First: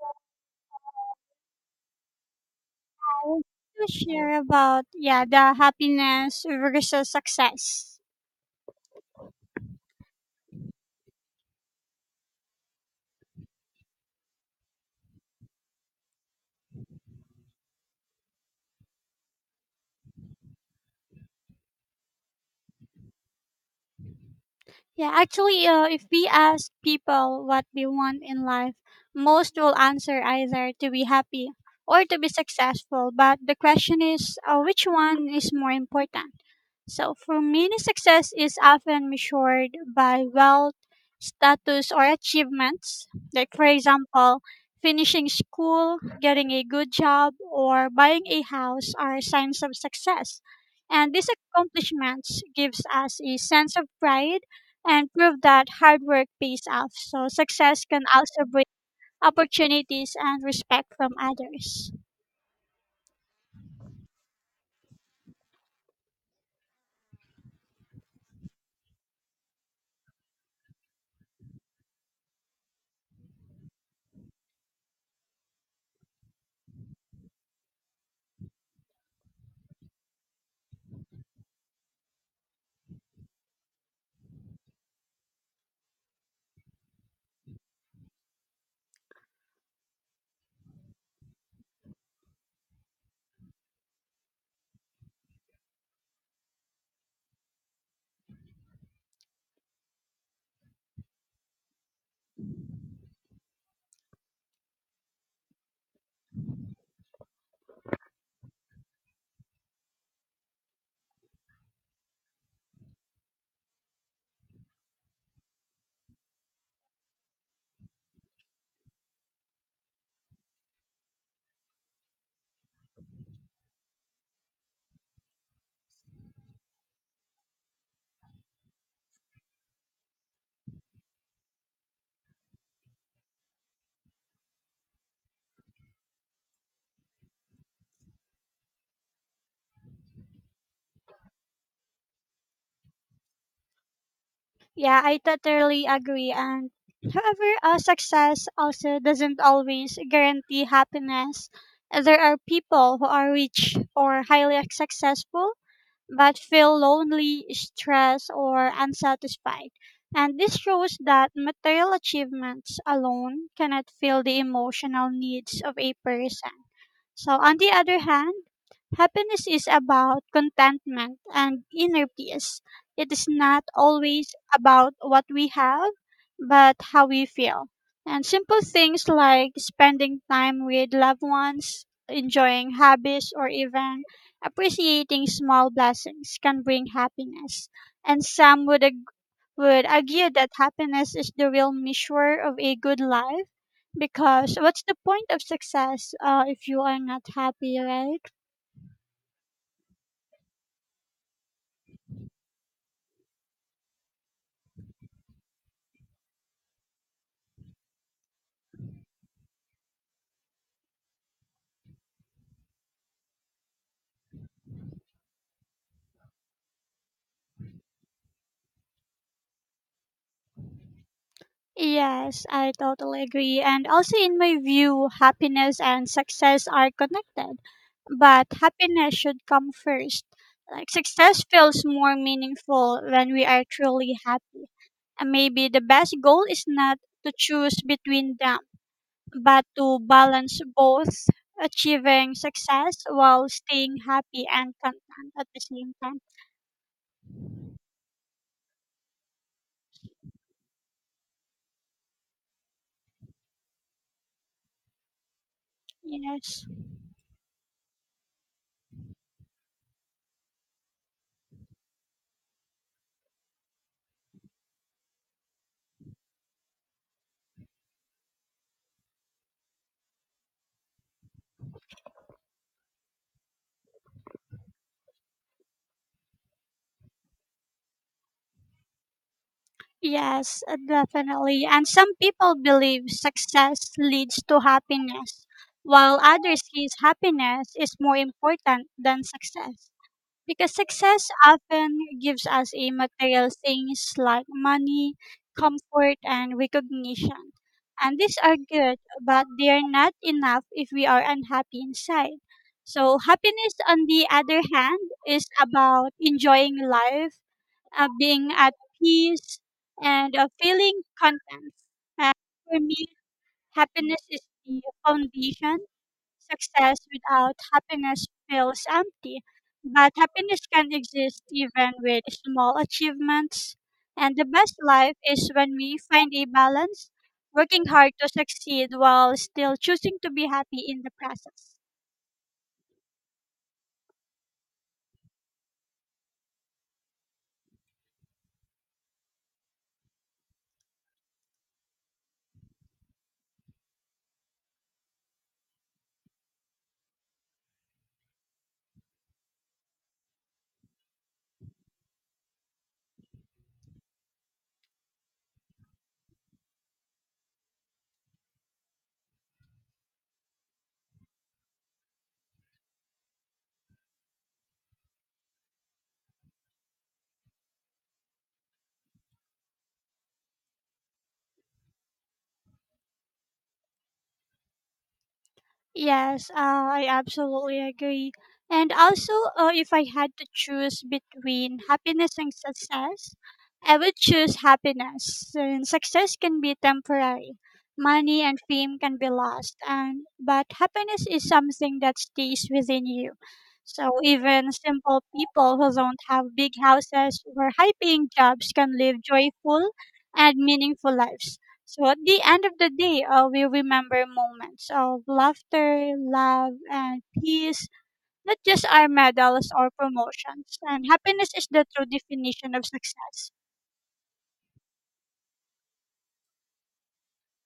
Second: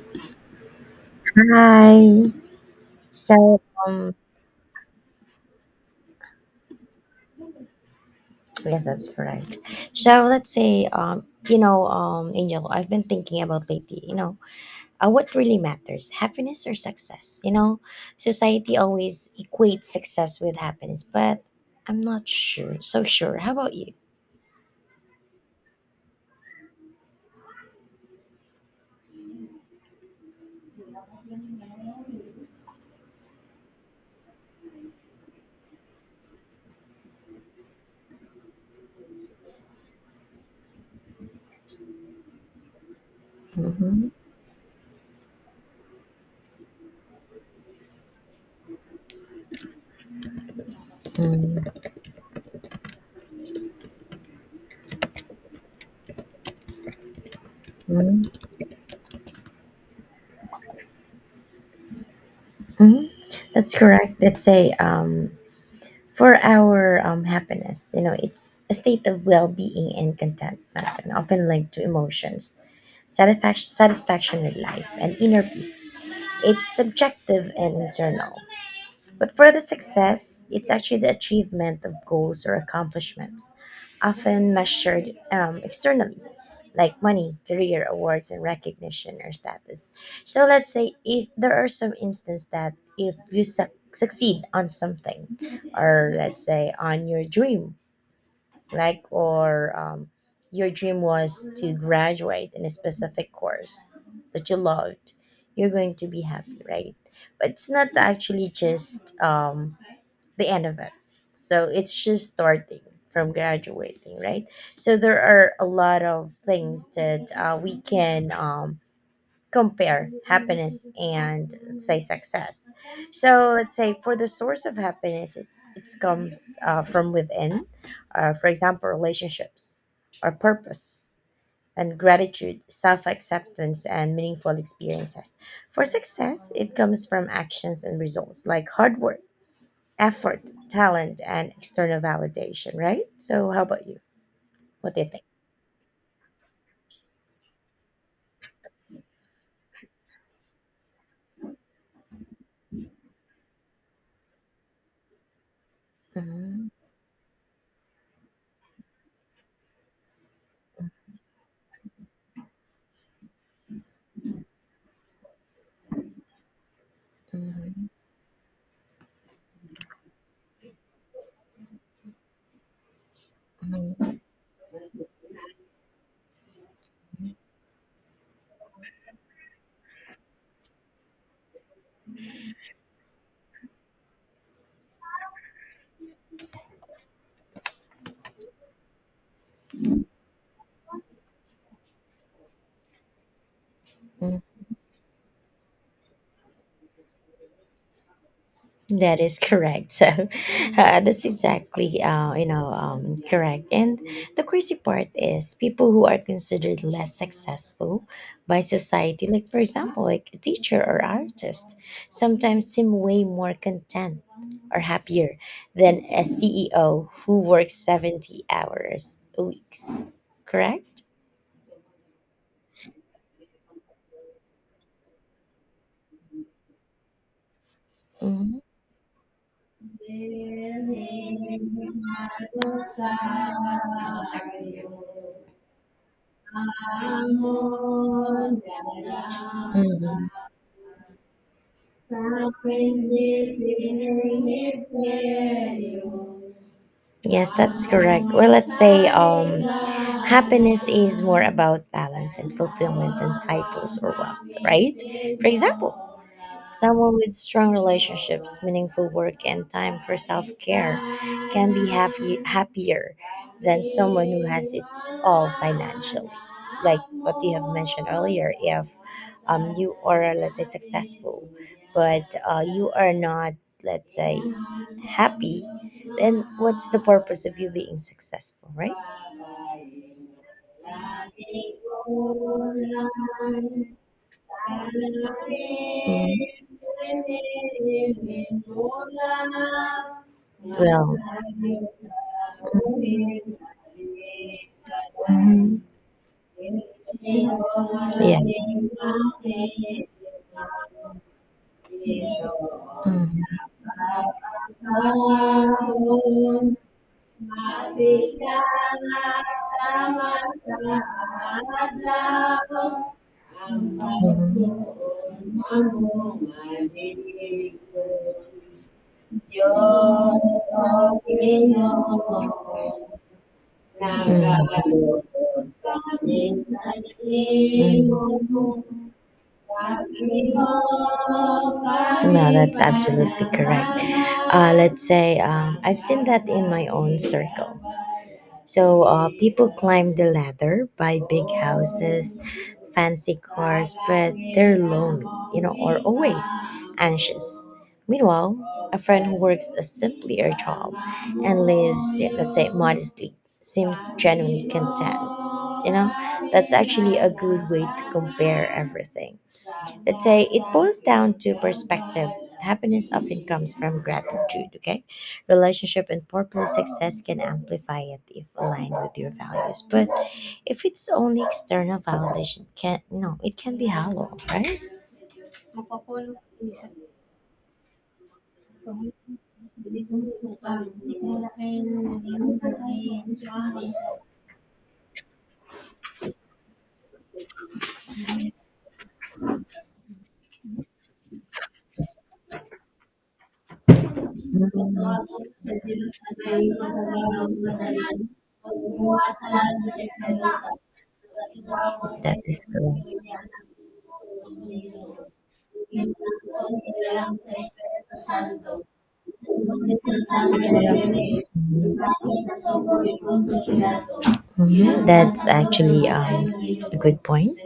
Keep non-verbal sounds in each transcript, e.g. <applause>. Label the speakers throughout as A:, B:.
A: Yes,
B: Hi.
A: I want
B: So,
A: to
B: um,
A: share about yeah the happiness versus success.
B: yes, that's correct. So let's say, you know, Angel, I've been thinking about lately, what really matters, happiness or success? Society always equates success with happiness, but I'm not sure, so sure. How about you?
A: Yeah, actually, if we ask people what they want in life, most will answer either to be happy or to be successful. But the question is, which one is more important? So for many, success is often measured by wealth, status, or achievements. Like, for
B: Mm-hmm.
A: example, finishing school, getting a good job, or buying a house are signs of success. And these
B: Mm-hmm.
A: accomplishments gives us a sense of pride and prove that hard work pays off. So success can also bring opportunities and respect from others.
B: Mm-hmm. That's correct. For our happiness. You know, it's a state of well-being and contentment, and often linked to emotions, satisfaction with life, and inner peace. It's subjective and internal, but for the success, it's actually the achievement of goals or accomplishments, often measured externally, like money, career, awards, and recognition or status. So let's say if there are some instances that if you succeed on something, or let's say on your dream, like or your dream was to graduate in a specific course that you loved, you're going to be happy, right? But it's not actually just the end of it. So it's just starting from graduating, right? So there are a lot of things that we can compare happiness and let's say success. So let's say for the source of happiness, it's, it it's comes from within. For example, relationships or purpose and gratitude, self acceptance, and meaningful experiences. For success, it comes from actions and results like hard work effort, talent, and external validation, right? So, how about you? What
A: Yeah,
B: do you
A: I
B: think?
A: totally agree. And however, success also doesn't always guarantee happiness. There are people who are rich or highly successful but
B: Mhm,
A: feel lonely, stressed, or unsatisfied. And this shows that material achievements alone cannot fill the emotional needs of a person. So, on the
B: mhm,
A: other hand, happiness is about contentment and inner peace. It is not
B: mhm,
A: always about what we have, but how we feel. And simple things like spending time with loved ones, enjoying hobbies, or even appreciating small blessings can bring happiness, and would argue that happiness is the real measure of a good life
B: mhm.
A: because what's the point of success if you are not happy, right?
B: That is correct. <laughs> So that's exactly correct. And the crazy part is people who are considered less successful by society, like for example, like a teacher or artist, sometimes seem way more content or happier than a CEO who works 70 hours a week. Correct?
A: Yes, I totally agree. And also, in my view, happiness and success are connected,
B: Mhm.
A: but
B: Mhm.
A: happiness should come first. Like, success feels more meaningful when we are truly happy. And maybe the best goal is not to choose between them, but to balance both, achieving success while staying happy and content at the same time.
B: Yes, that's correct. Well, let's say happiness is more about balance and fulfillment than titles or wealth, right? For example,
A: Yes.
B: someone with strong relationships, meaningful work, and time for self care can be happier than someone who has it all financially. Like what you have mentioned earlier, if you are, let's say, successful, but you are not, let's say, happy, then what's the purpose of you being successful, right?
A: Yes, definitely. And some people believe success leads to happiness, while
B: 嗯，
A: others see happiness is more important than success. Because
B: 对啊，
A: success often gives us a material things like money,
B: 嗯，
A: comfort, and recognition. And
B: 也，
A: these are good, but they are not enough if we are unhappy inside. So, happiness, on the other hand, is about
B: 嗯。
A: enjoying life, being at peace, and feeling
B: sama-sama
A: content. And for me, happiness is the foundation. Success without happiness feels empty, but happiness can exist even with small achievements. And the best life is when we find a balance, working hard to succeed while still choosing to be happy in the process.
B: No, that's absolutely correct. Let's say I've seen that in my own circle. So people climb the ladder, buy big houses, fancy cars, but they're lonely, you know, or always anxious. Meanwhile, a friend who works a simpler job and lives, yeah, let's say, modestly, seems genuinely content. You know, that's actually a good way to compare everything, let's say it boils down to perspective. Happiness often comes from gratitude, okay, relationship and purpose. Success can amplify it if aligned with your values, but if it's only external validation, can, no, it can be hollow, right?
A: Yes, I absolutely agree. And also, if I had to choose between happiness and success, I would choose happiness. And success can be temporary. Money and fame can be lost, and but happiness is something that stays within you. So even simple people who don't have big houses or high-paying jobs can live joyful
B: Mhm.
A: and meaningful lives. So at
B: That
A: the end
B: is
A: of the
B: cool.
A: day, we remember moments of laughter,
B: Mhm.
A: love, and peace, not just our medals or promotions. And happiness is the true definition of success.
B: That's actually a good point.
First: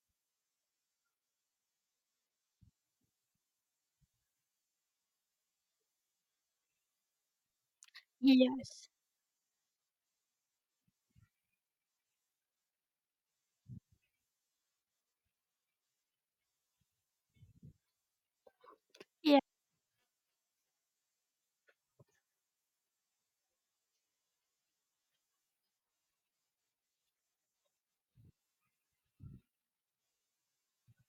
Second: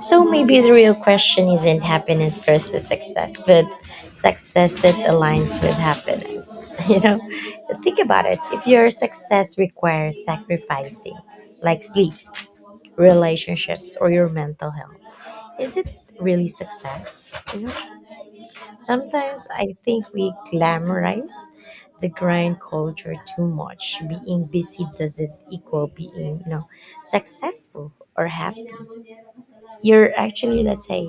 B: So maybe the real question isn't happiness versus success, but success that aligns with happiness. <laughs> You know, think about it. If
A: Yes.
B: your success requires sacrificing, like sleep, relationships, or your mental health, is it really success? You know? Sometimes I think we glamorize the grind culture too much. Being busy doesn't equal being, you know, successful or happy. You're actually, let's say,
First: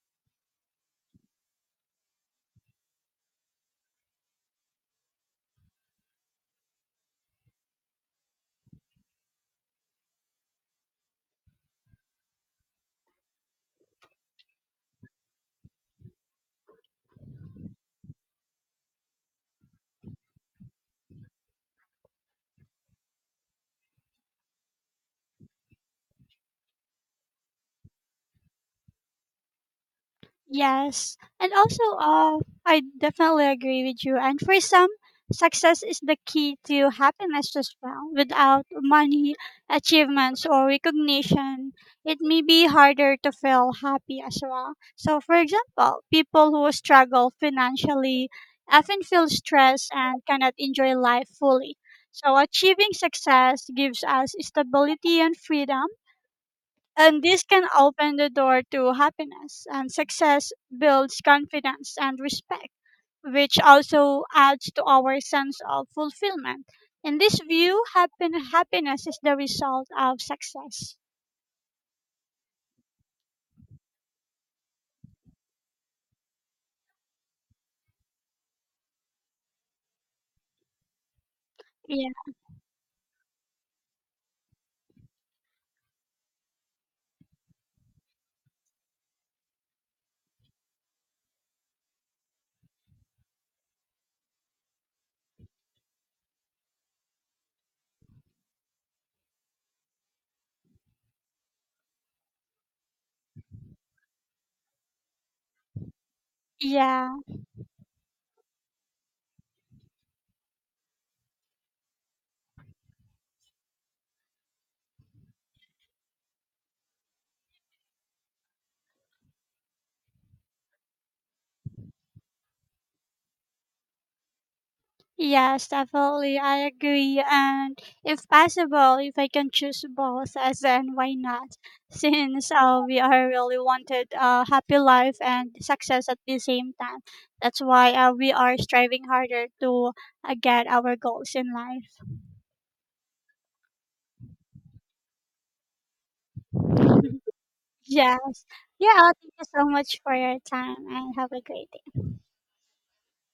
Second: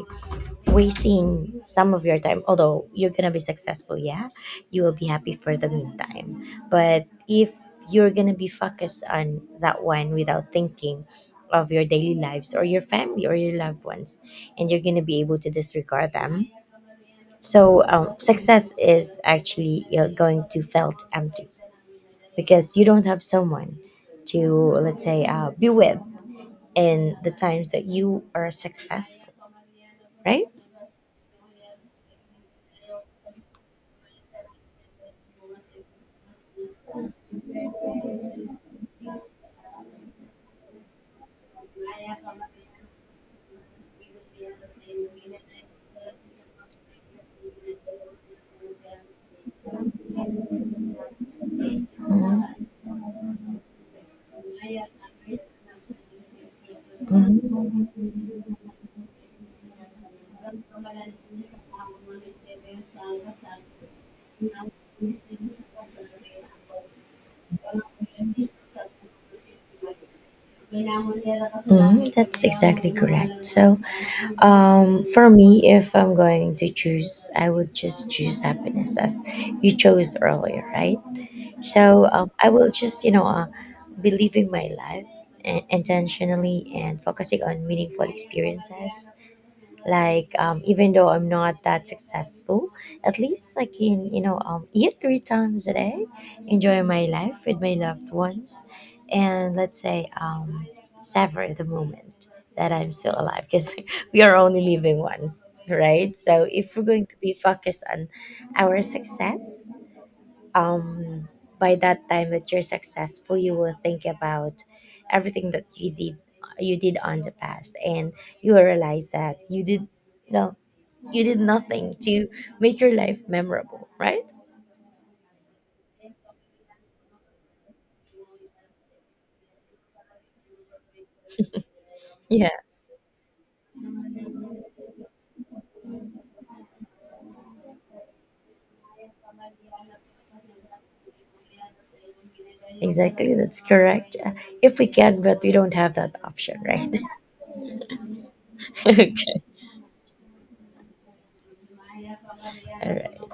B: wasting some of your time. Although you're gonna be successful, yeah, you will be happy for the meantime. But if you're gonna be focused on that one without thinking of your daily lives or your family or your loved ones, and you're gonna be able to disregard them, success is actually you're going to felt empty because you don't have someone to, let's say, be with in the times that you are successful, right?
A: Yes. And also, I definitely agree with you. And for some, success is the key to happiness as well. Without money, achievements, or recognition, it may be harder to feel happy as well. So, for example, people who struggle financially often feel stress and cannot enjoy life fully. So, achieving success gives us stability and freedom and this can open the door to happiness, and success builds confidence and respect, which also adds to our sense of fulfillment. In this view, happiness is the result of success.
B: Mhm, that's exactly correct. So, for me, if I'm going to choose, I would just choose happiness as you chose earlier, right? So
A: Yeah.
B: I will just, you know, be living my life intentionally and focusing on meaningful experiences. Even though I'm not that successful, at least I can, you know, eat three times a day, enjoy my life with my loved ones, and let's say savor the moment that I'm still alive because <laughs> we are only living once, right? So if we're going
A: Yeah.
B: to be focused on our success, um by that time that you're successful you will think about everything that you did on the past and you will realize that you know you did nothing to make your life memorable, right?
A: Yes, definitely. I agree. And if possible, if I can choose both, as then why not? <laughs>
B: Yeah,
A: Since we are really wanted a happy life and success at the same time. That's why we are striving harder to get our goals in life. <laughs>
B: exactly, that's correct. If we can, but we don't have that option, right?
A: Yes.
B: <laughs>
A: Yeah,
B: Okay.
A: thank you so much for your time and have a great day.
B: All right.